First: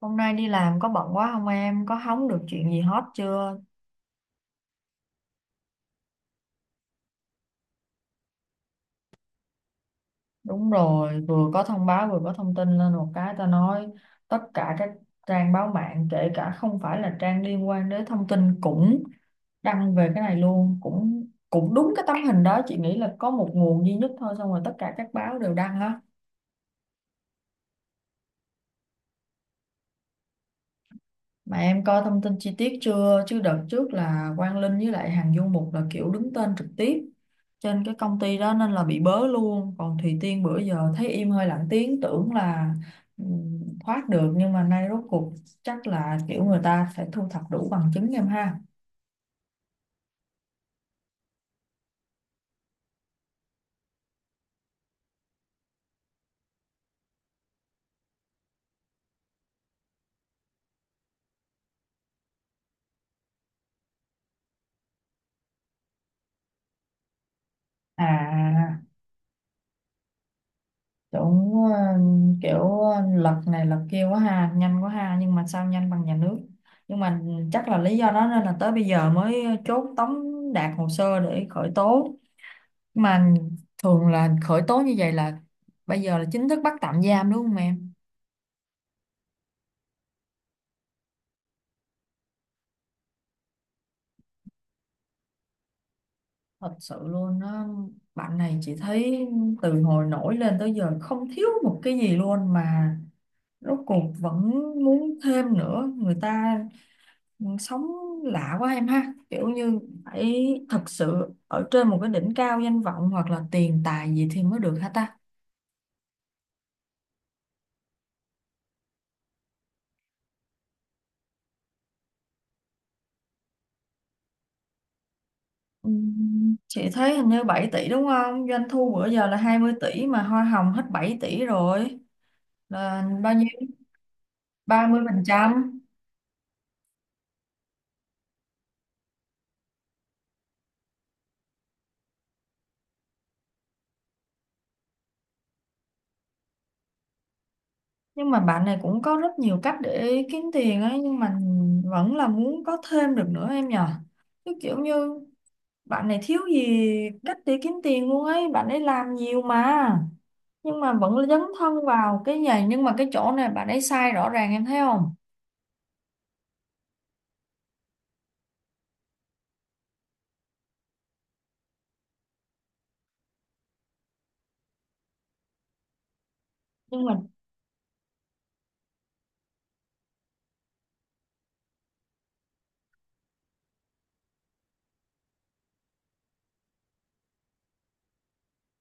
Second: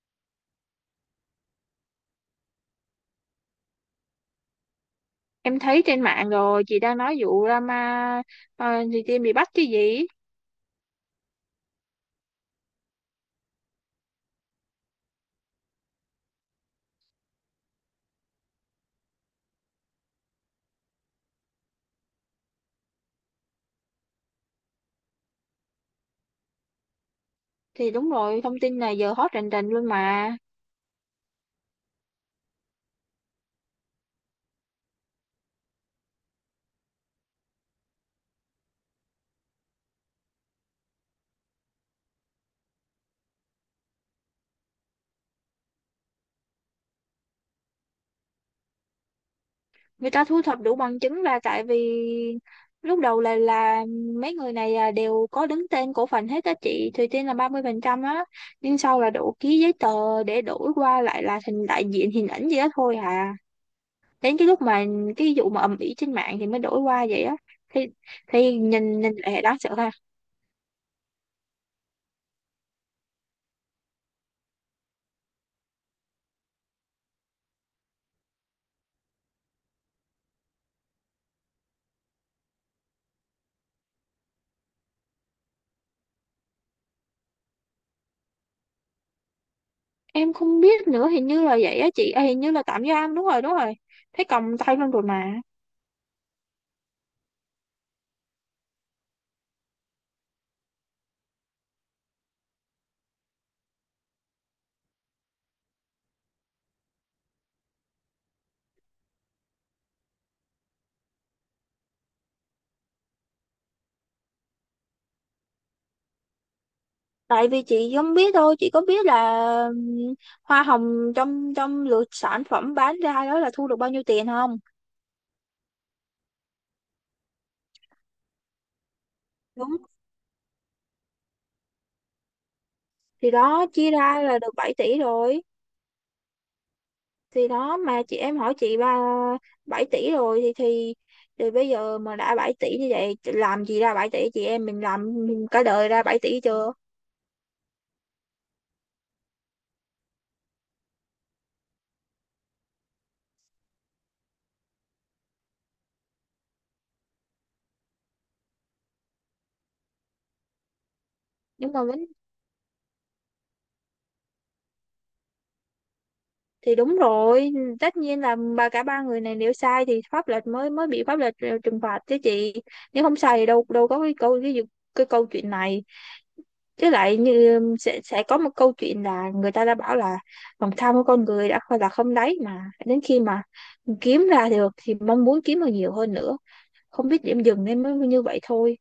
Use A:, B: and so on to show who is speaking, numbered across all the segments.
A: Hôm nay đi làm có bận quá không em? Có hóng được chuyện gì hot chưa?
B: Em thấy trên mạng rồi, chị đang nói vụ drama. ờ, thì Tiên bị bắt chứ gì.
A: Đúng rồi, vừa có thông báo vừa có thông tin lên một cái ta nói tất cả các trang báo mạng kể cả không phải là trang liên quan đến thông tin cũng đăng về cái này luôn, cũng cũng đúng cái tấm hình đó, chị nghĩ là có một nguồn duy nhất thôi xong rồi tất cả các báo đều đăng á.
B: Thì đúng rồi, thông tin này giờ hot rành rành luôn mà.
A: Mà em coi thông tin chi tiết chưa? Chứ đợt trước là Quang Linh với lại Hằng Du Mục là kiểu đứng tên trực tiếp trên cái công ty đó nên là bị bớ luôn. Còn Thùy Tiên bữa giờ thấy im hơi lặng tiếng tưởng là thoát được nhưng mà nay rốt cuộc chắc là kiểu người ta phải thu thập đủ bằng chứng em ha.
B: Người ta thu thập đủ bằng chứng ra tại vì lúc đầu là mấy người này à, đều có đứng tên cổ phần hết á, chị Thùy Tiên là 30% á, nhưng sau là đổ ký giấy tờ để đổi qua lại là thành đại diện hình ảnh gì đó thôi à. Đến cái lúc mà cái vụ mà ầm ĩ trên mạng thì mới đổi qua vậy á, thì thì
A: À
B: nhìn nhìn lại đáng sợ.
A: cũng kiểu lật này lật kia quá ha, nhanh quá ha nhưng mà sao nhanh bằng nhà nước. Nhưng mà chắc là lý do đó nên là tới bây giờ mới chốt tống đạt hồ sơ để khởi tố, mà thường là khởi tố như vậy là bây giờ là chính thức bắt tạm giam đúng không em?
B: Em không biết nữa, hình như là vậy á chị à, hình như là tạm giam, đúng rồi đúng rồi, thấy còng tay luôn rồi mà.
A: Thật sự luôn á. Bạn này chị thấy từ hồi nổi lên tới giờ không thiếu một cái gì luôn mà rốt cuộc vẫn muốn thêm nữa. Người ta sống lạ quá em ha, kiểu như phải thật sự ở trên một cái đỉnh cao danh vọng hoặc là tiền tài gì thì mới được hả ta?
B: Tại vì chị không biết thôi, chị có biết là ừm, hoa hồng trong trong lượt sản phẩm bán ra đó là thu được bao nhiêu tiền không?
A: Chị thấy hình như 7 tỷ đúng không? Doanh thu bữa giờ là hai mươi
B: Đúng.
A: tỷ mà hoa hồng hết 7 tỷ rồi. Là
B: Thì
A: bao nhiêu?
B: đó chia ra là được 7
A: ba
B: tỷ
A: mươi phần
B: rồi.
A: trăm
B: Thì đó, mà chị em hỏi chị, ba 7 tỷ rồi thì thì bây giờ mà đã 7 tỷ như vậy, làm gì ra 7 tỷ, chị em mình làm cả đời ra 7 tỷ chưa?
A: Nhưng mà bạn này cũng có rất nhiều cách để kiếm tiền ấy, nhưng mà vẫn là muốn có thêm được nữa em nhờ. Chứ kiểu như bạn này thiếu gì cách để kiếm tiền luôn ấy, bạn ấy làm nhiều mà, nhưng mà vẫn dấn
B: Nhưng
A: thân
B: mà vấn,
A: vào cái này. Nhưng mà cái chỗ này bạn ấy sai rõ ràng em thấy không?
B: thì đúng rồi, tất nhiên là ba, cả ba người này nếu sai thì pháp luật mới mới bị pháp luật trừng phạt chứ chị. Nếu không sai thì đâu đâu có cái câu, cái câu chuyện này. Chứ
A: Nhưng mà
B: lại như sẽ có một câu chuyện, là người ta đã bảo là lòng tham của con người đã không là không đáy, mà đến khi mà kiếm ra được thì mong muốn kiếm được nhiều hơn nữa, không biết điểm dừng nên mới như vậy thôi.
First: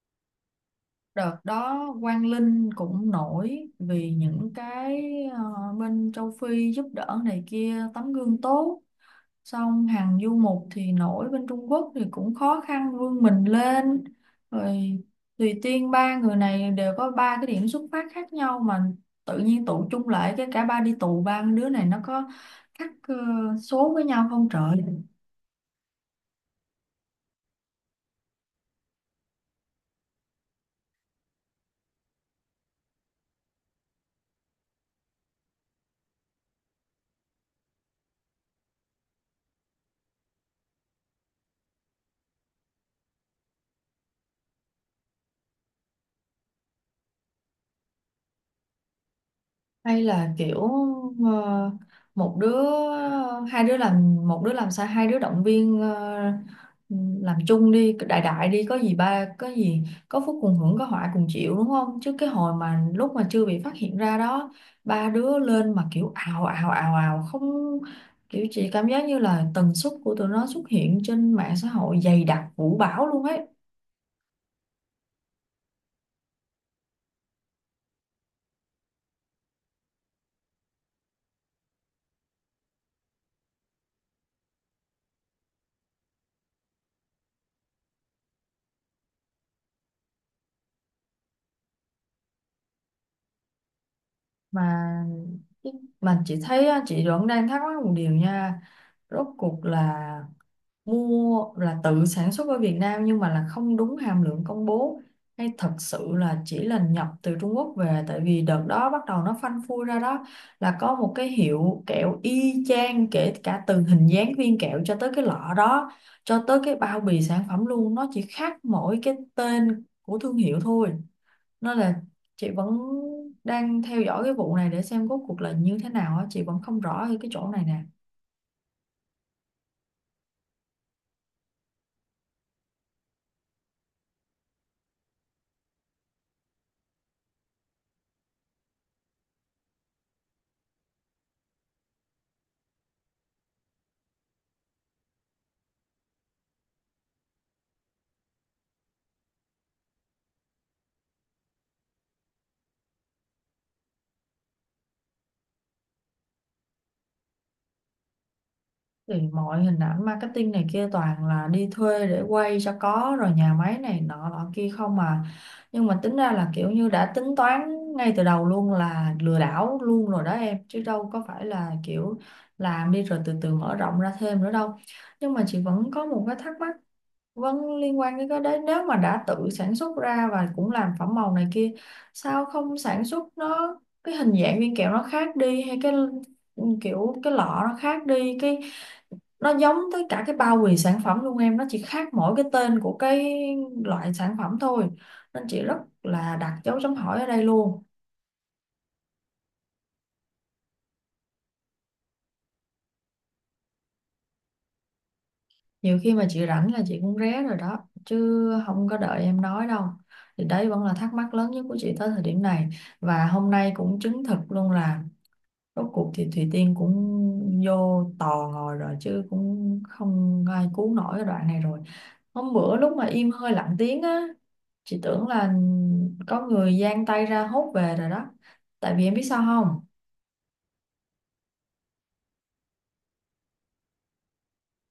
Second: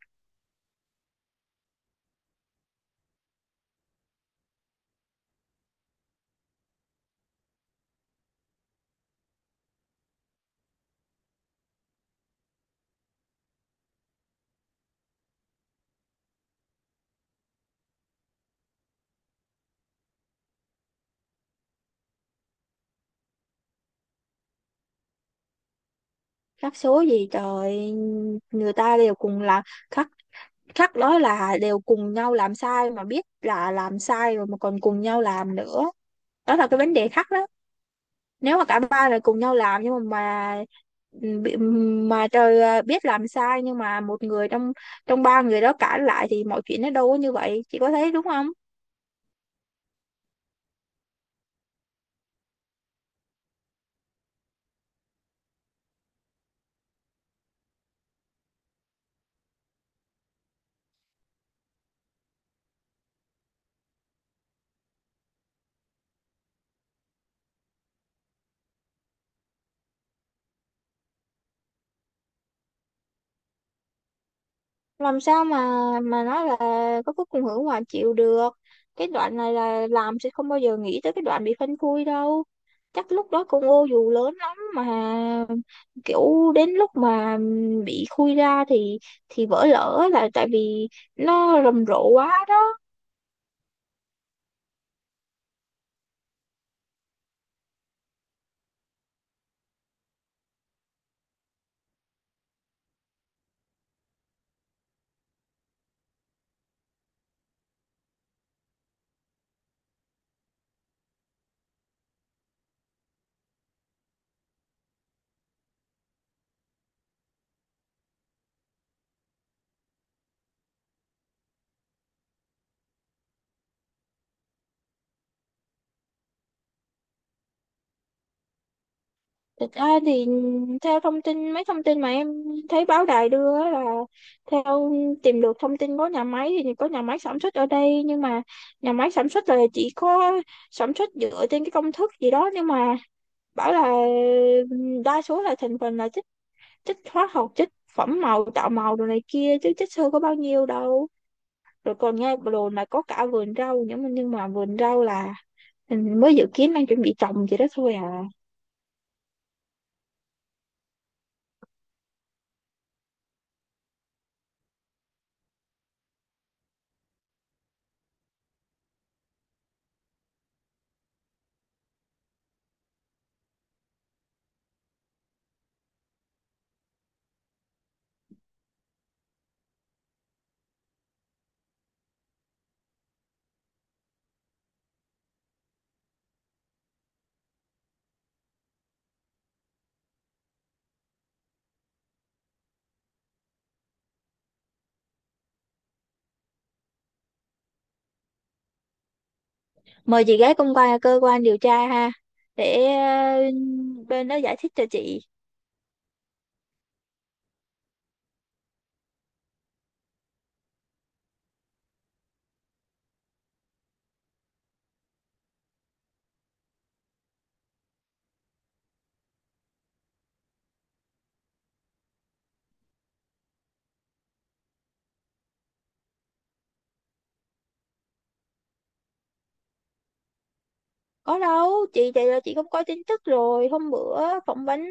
A: đợt đó Quang Linh cũng nổi vì những cái ờ, bên châu Phi giúp đỡ này kia tấm gương tốt, xong Hàng Du Mục thì nổi bên Trung Quốc thì cũng khó khăn vươn mình lên, rồi Tùy Tiên, ba người này đều có ba cái điểm xuất phát khác nhau mà tự nhiên tụ chung lại cái cả ba đi tù. Ba đứa này nó có khác số với nhau không trời.
B: Rắc số gì trời, người ta đều cùng là khắc, chắc nói là đều cùng nhau làm sai mà biết là làm sai rồi mà còn cùng nhau làm nữa, đó là cái vấn đề khác đó. Nếu mà cả ba là cùng nhau làm, nhưng mà bị- ừ, mà trời à, biết làm sai nhưng mà một người trong trong ba người đó cãi lại thì mọi chuyện nó đâu có như vậy, chị có thấy đúng không?
A: Hay là kiểu ờ, một đứa hai đứa làm, một đứa làm sao hai đứa động viên làm chung đi, đại đại đi có gì ba có gì, có phúc cùng hưởng có họa cùng chịu đúng không? Chứ cái hồi mà lúc mà chưa bị phát hiện ra đó, ba đứa lên mà kiểu ào ào ào ào không, kiểu chị cảm giác như là tần suất của tụi nó xuất hiện trên mạng xã hội dày đặc vũ bão luôn ấy.
B: Làm sao mà nói là có cái cùng hưởng hòa chịu được. Cái đoạn này là làm sẽ không bao giờ nghĩ tới cái đoạn bị phanh phui đâu, chắc lúc đó con ô dù lớn lắm mà, kiểu đến lúc mà bị khui ra thì vỡ lở là tại vì nó rầm rộ quá đó.
A: Mà mà chị thấy á, chị vẫn đang thắc mắc một điều nha. Rốt cuộc là mua là tự sản xuất ở Việt Nam nhưng mà là không đúng hàm lượng công bố, hay thật sự là chỉ là nhập từ Trung Quốc về? Tại vì đợt đó bắt đầu nó phanh phui ra đó là có một cái hiệu kẹo y chang kể cả từ hình dáng viên kẹo cho tới cái lọ đó, cho tới cái bao bì sản phẩm luôn, nó chỉ khác mỗi cái tên của thương hiệu thôi. Nên là chị vẫn đang theo dõi cái vụ này để xem rốt cuộc là như thế nào á, chị vẫn không rõ ở cái chỗ này nè.
B: Thực ra thì theo thông tin, mấy thông tin mà em thấy báo đài đưa á, là theo tìm được thông tin có nhà máy, thì có nhà máy sản xuất ở đây, nhưng mà nhà máy sản xuất là chỉ có sản xuất dựa trên cái công thức gì đó, nhưng mà bảo là đa số là thành phần là chất, chất hóa học, chất phẩm màu tạo màu đồ này kia, chứ chất xơ có bao nhiêu đâu. Rồi còn nghe đồn là có cả vườn rau, nhưng mà vườn rau là mình mới dự kiến, đang chuẩn bị trồng gì đó thôi à.
A: Thì mọi hình ảnh marketing này kia toàn là đi thuê để quay cho có, rồi nhà máy này nọ nọ kia không mà. Nhưng mà tính ra là kiểu như đã tính toán ngay từ đầu luôn là lừa đảo luôn rồi đó em, chứ đâu có phải là kiểu làm đi rồi từ từ mở rộng ra thêm nữa đâu. Nhưng mà chị vẫn có một cái thắc mắc vẫn liên quan đến cái đấy, nếu mà đã tự sản xuất ra và cũng làm phẩm màu này kia, sao không sản xuất nó cái hình dạng viên kẹo nó khác đi, hay cái kiểu cái lọ nó khác đi, cái nó giống tới cả cái bao bì sản phẩm luôn em, nó chỉ khác mỗi cái tên của cái loại sản phẩm thôi. Nên chị rất là đặt dấu chấm hỏi ở đây luôn.
B: Mời chị gái công quan cơ quan điều tra ha, để bên đó giải thích cho chị.
A: Nhiều khi mà chị rảnh là chị cũng ré rồi đó, chứ không có đợi em nói đâu. Thì đấy vẫn là thắc mắc lớn nhất của chị tới thời điểm này, và hôm nay cũng chứng thực luôn là rốt cuộc thì Thùy Tiên cũng vô tò ngồi rồi, chứ cũng không ai cứu nổi cái đoạn này rồi. Hôm bữa lúc mà im hơi lặng tiếng á, chị tưởng là có người giang tay ra hốt về rồi đó, tại vì em biết sao không?
B: Có đâu chị, vậy là chị không có tin tức rồi, hôm bữa phỏng vấn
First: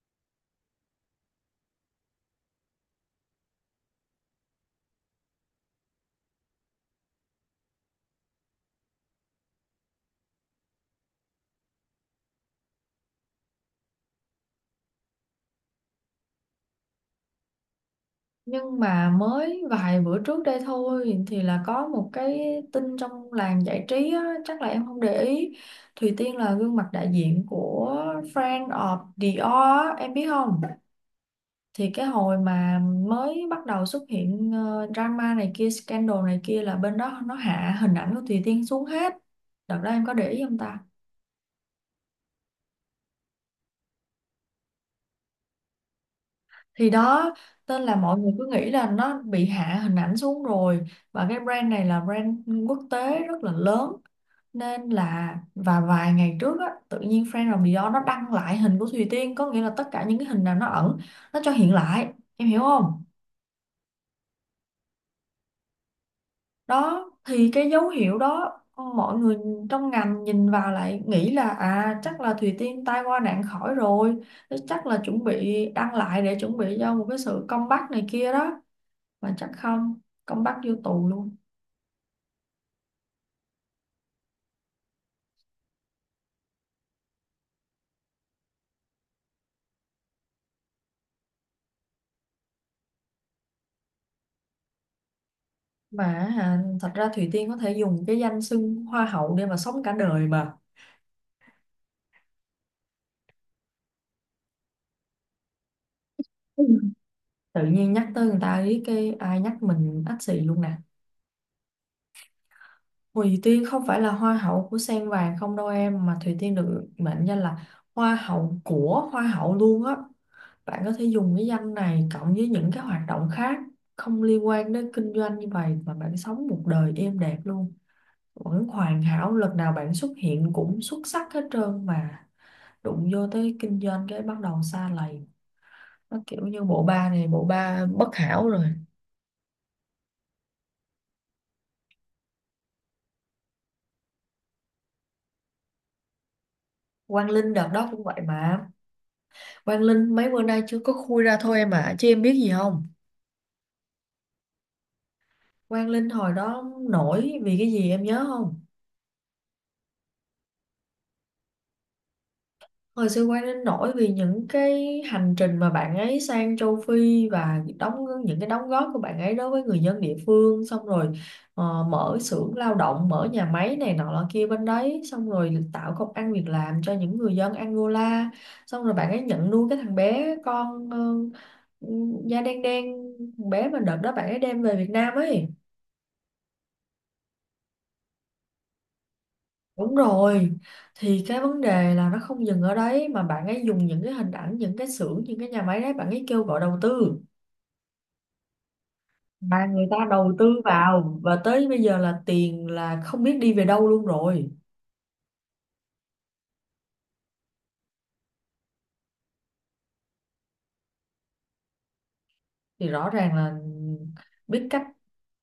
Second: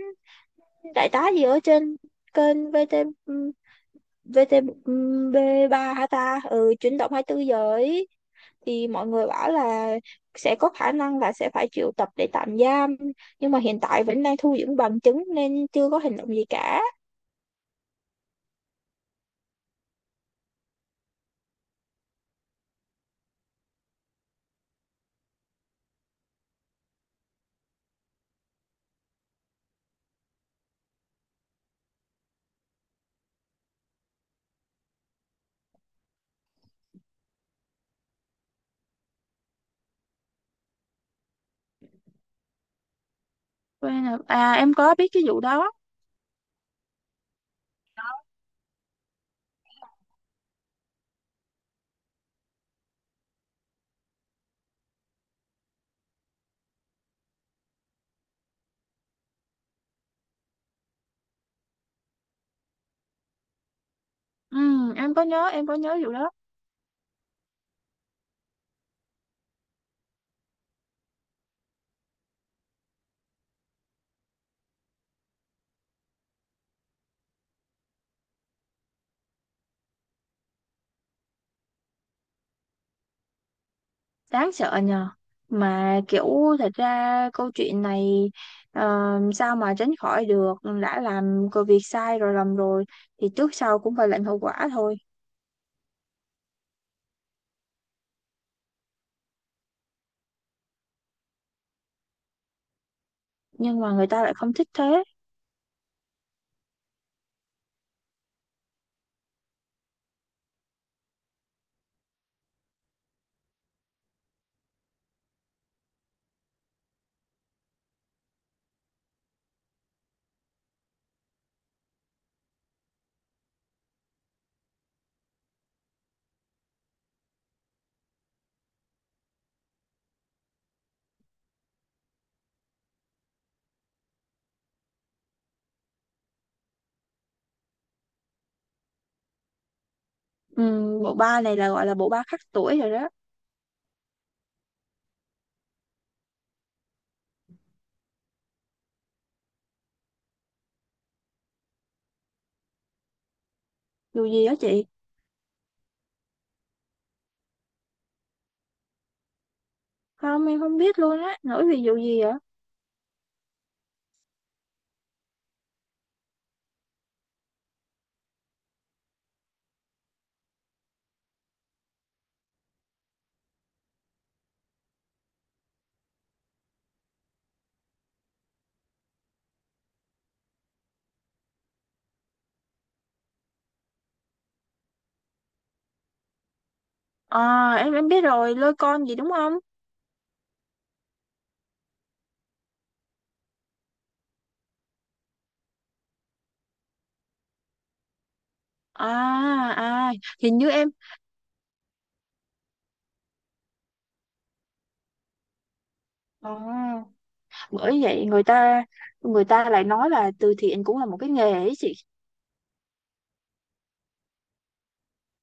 B: đại tá gì ở trên kênh VTV3 hả ta, ừ, chuyển động 24 giờ ấy. Thì mọi người bảo là sẽ có khả năng là sẽ phải triệu tập để tạm giam, nhưng mà hiện tại vẫn đang thu dưỡng bằng chứng nên chưa có hành động gì cả.
A: Nhưng mà mới vài bữa trước đây thôi thì là có một cái tin trong làng giải trí á, chắc là em không để ý. Thùy Tiên là gương mặt đại diện của Friend of Dior á, em biết không? Thì cái hồi mà mới bắt đầu xuất hiện drama này kia scandal này kia là bên đó nó hạ hình ảnh của Thùy Tiên xuống hết, đợt đó em có để ý không ta?
B: Quen rồi. À, em có biết cái vụ đó.
A: Thì đó, tên là mọi người cứ nghĩ là nó bị hạ hình ảnh xuống rồi, và cái brand này là brand quốc tế rất là lớn, nên là và vài ngày trước á tự nhiên Friend of Dior nó đăng lại hình của Thùy Tiên, có nghĩa là tất cả những cái hình nào nó ẩn nó cho hiện lại, em hiểu không?
B: Ừ, em có nhớ vụ đó.
A: Đó thì cái dấu hiệu đó mọi người trong ngành nhìn vào lại nghĩ là à chắc là Thùy Tiên tai qua nạn khỏi rồi, thế chắc là chuẩn bị đăng lại để chuẩn bị cho một cái sự comeback này kia đó. Mà chắc không, comeback vô tù luôn.
B: Đáng sợ nhờ, mà kiểu thật ra câu chuyện này ờ, sao mà tránh khỏi được. Đã làm cái việc sai rồi, lầm rồi thì trước sau cũng phải lãnh hậu quả thôi.
A: mà À, thật ra Thùy Tiên có thể dùng cái danh xưng hoa hậu để mà sống cả đời mà.
B: Nhưng mà người ta lại không thích thế.
A: Ừ. Tự nhiên nhắc tới người ta ý cái ai nhắc mình ách xì luôn nè. Thùy Tiên không phải là hoa hậu của Sen Vàng không đâu em, mà Thùy Tiên được mệnh danh là hoa hậu của hoa hậu luôn á. Bạn có thể dùng cái danh này cộng với những cái hoạt động khác không liên quan đến kinh doanh như vậy mà bạn sống một đời êm đẹp luôn, vẫn hoàn hảo, lần nào bạn xuất hiện cũng xuất sắc hết trơn mà. Đụng vô tới kinh doanh cái bắt đầu sa lầy, nó kiểu như bộ ba này bộ ba bất hảo rồi.
B: Bộ ba này là gọi là bộ ba khắc tuổi rồi đó.
A: Quang Linh đợt đó cũng vậy mà, Quang Linh mấy bữa nay chưa có khui ra thôi em ạ, chứ em biết gì không?
B: Dù gì đó chị.
A: Quang Linh hồi đó nổi vì cái gì em nhớ không?
B: Không, em không biết luôn á, nổi vì vụ gì vậy?
A: Hồi xưa Quang Linh nổi vì những cái hành trình mà bạn ấy sang châu Phi, và đóng những cái đóng góp của bạn ấy đối với người dân địa phương, xong rồi mở xưởng lao động, mở nhà máy này nọ lọ kia bên đấy, xong rồi tạo công ăn việc làm cho những người dân Angola, xong rồi bạn ấy nhận nuôi cái thằng bé con da đen đen, thằng bé mà đợt đó bạn ấy đem về Việt Nam ấy.
B: À, em biết rồi, lôi con gì đúng không?
A: Đúng rồi, thì cái vấn đề là nó không dừng ở đấy mà bạn ấy dùng những cái hình ảnh, những cái xưởng, những cái nhà máy đấy bạn ấy kêu gọi đầu tư,
B: À,
A: mà người
B: à
A: ta đầu
B: hình
A: tư
B: như em
A: vào và tới bây giờ là tiền là không biết đi về đâu luôn rồi.
B: à, bởi vậy người ta lại nói là từ thiện cũng là một cái nghề ấy chị.
A: Thì rõ ràng là biết cách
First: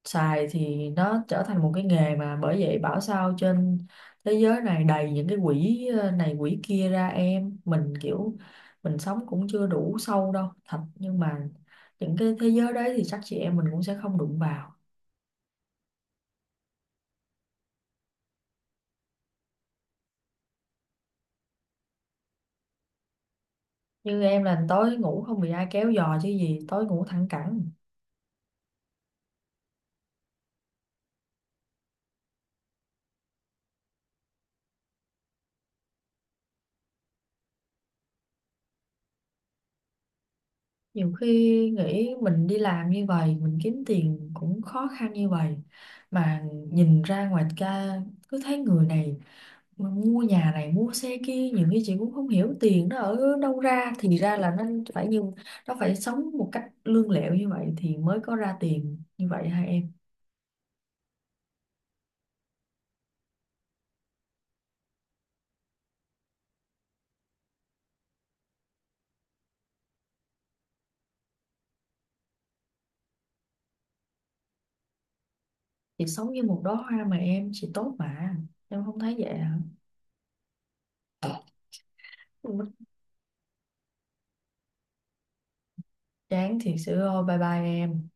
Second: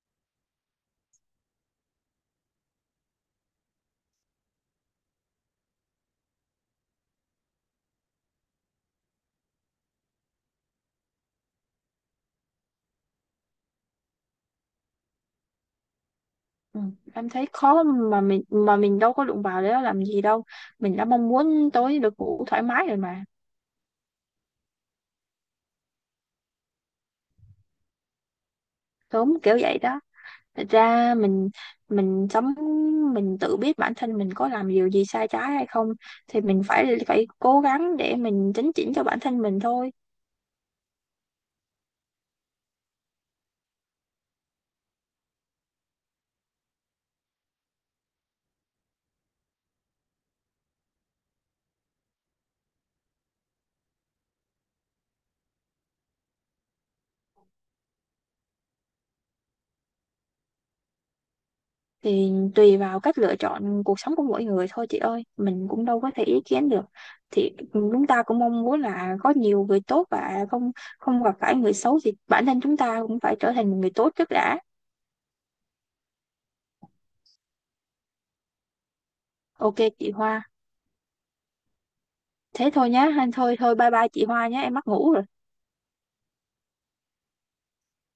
A: xài thì nó trở thành một cái nghề, mà bởi vậy bảo sao trên thế giới này đầy những cái quỹ này quỹ kia ra. Em mình kiểu mình sống cũng chưa đủ sâu đâu thật, nhưng mà những cái thế giới đấy thì chắc chị em mình cũng sẽ không đụng vào.
B: Ừ, em thấy khó, mà mình đâu có đụng vào để nó làm gì đâu, mình đã mong muốn tối được ngủ thoải mái rồi mà,
A: Như em là tối ngủ không bị ai kéo giò chứ gì, tối ngủ thẳng cẳng.
B: sớm kiểu vậy đó. Thật ra mình sống mình tự biết bản thân mình có làm điều gì sai trái hay không, thì mình phải phải cố gắng để mình chấn chỉnh cho bản thân mình thôi.
A: Nhiều khi nghĩ mình đi làm như vậy mình kiếm tiền cũng khó khăn như vậy, mà nhìn ra ngoài ca cứ thấy người này mua nhà này mua xe kia, nhiều khi chị cũng không hiểu tiền nó ở đâu ra, thì ra là nó phải như nó phải sống một cách lương lẹo như vậy thì mới có ra tiền như vậy hả em?
B: Thì tùy vào cách lựa chọn cuộc sống của mỗi người thôi chị ơi, mình cũng đâu có thể ý kiến được. Thì chúng ta cũng mong muốn là có nhiều người tốt và không không gặp phải người xấu, thì bản thân chúng ta cũng phải trở thành một người tốt trước đã.
A: Chị sống như một đóa hoa mà em, chị tốt mà, em không thấy vậy hả?
B: Ok chị Hoa,
A: Ừ,
B: thế thôi nhá, thôi thôi, bye bye chị Hoa nhé, em mắc ngủ rồi.
A: chán thiệt sự ơi, bye bye em.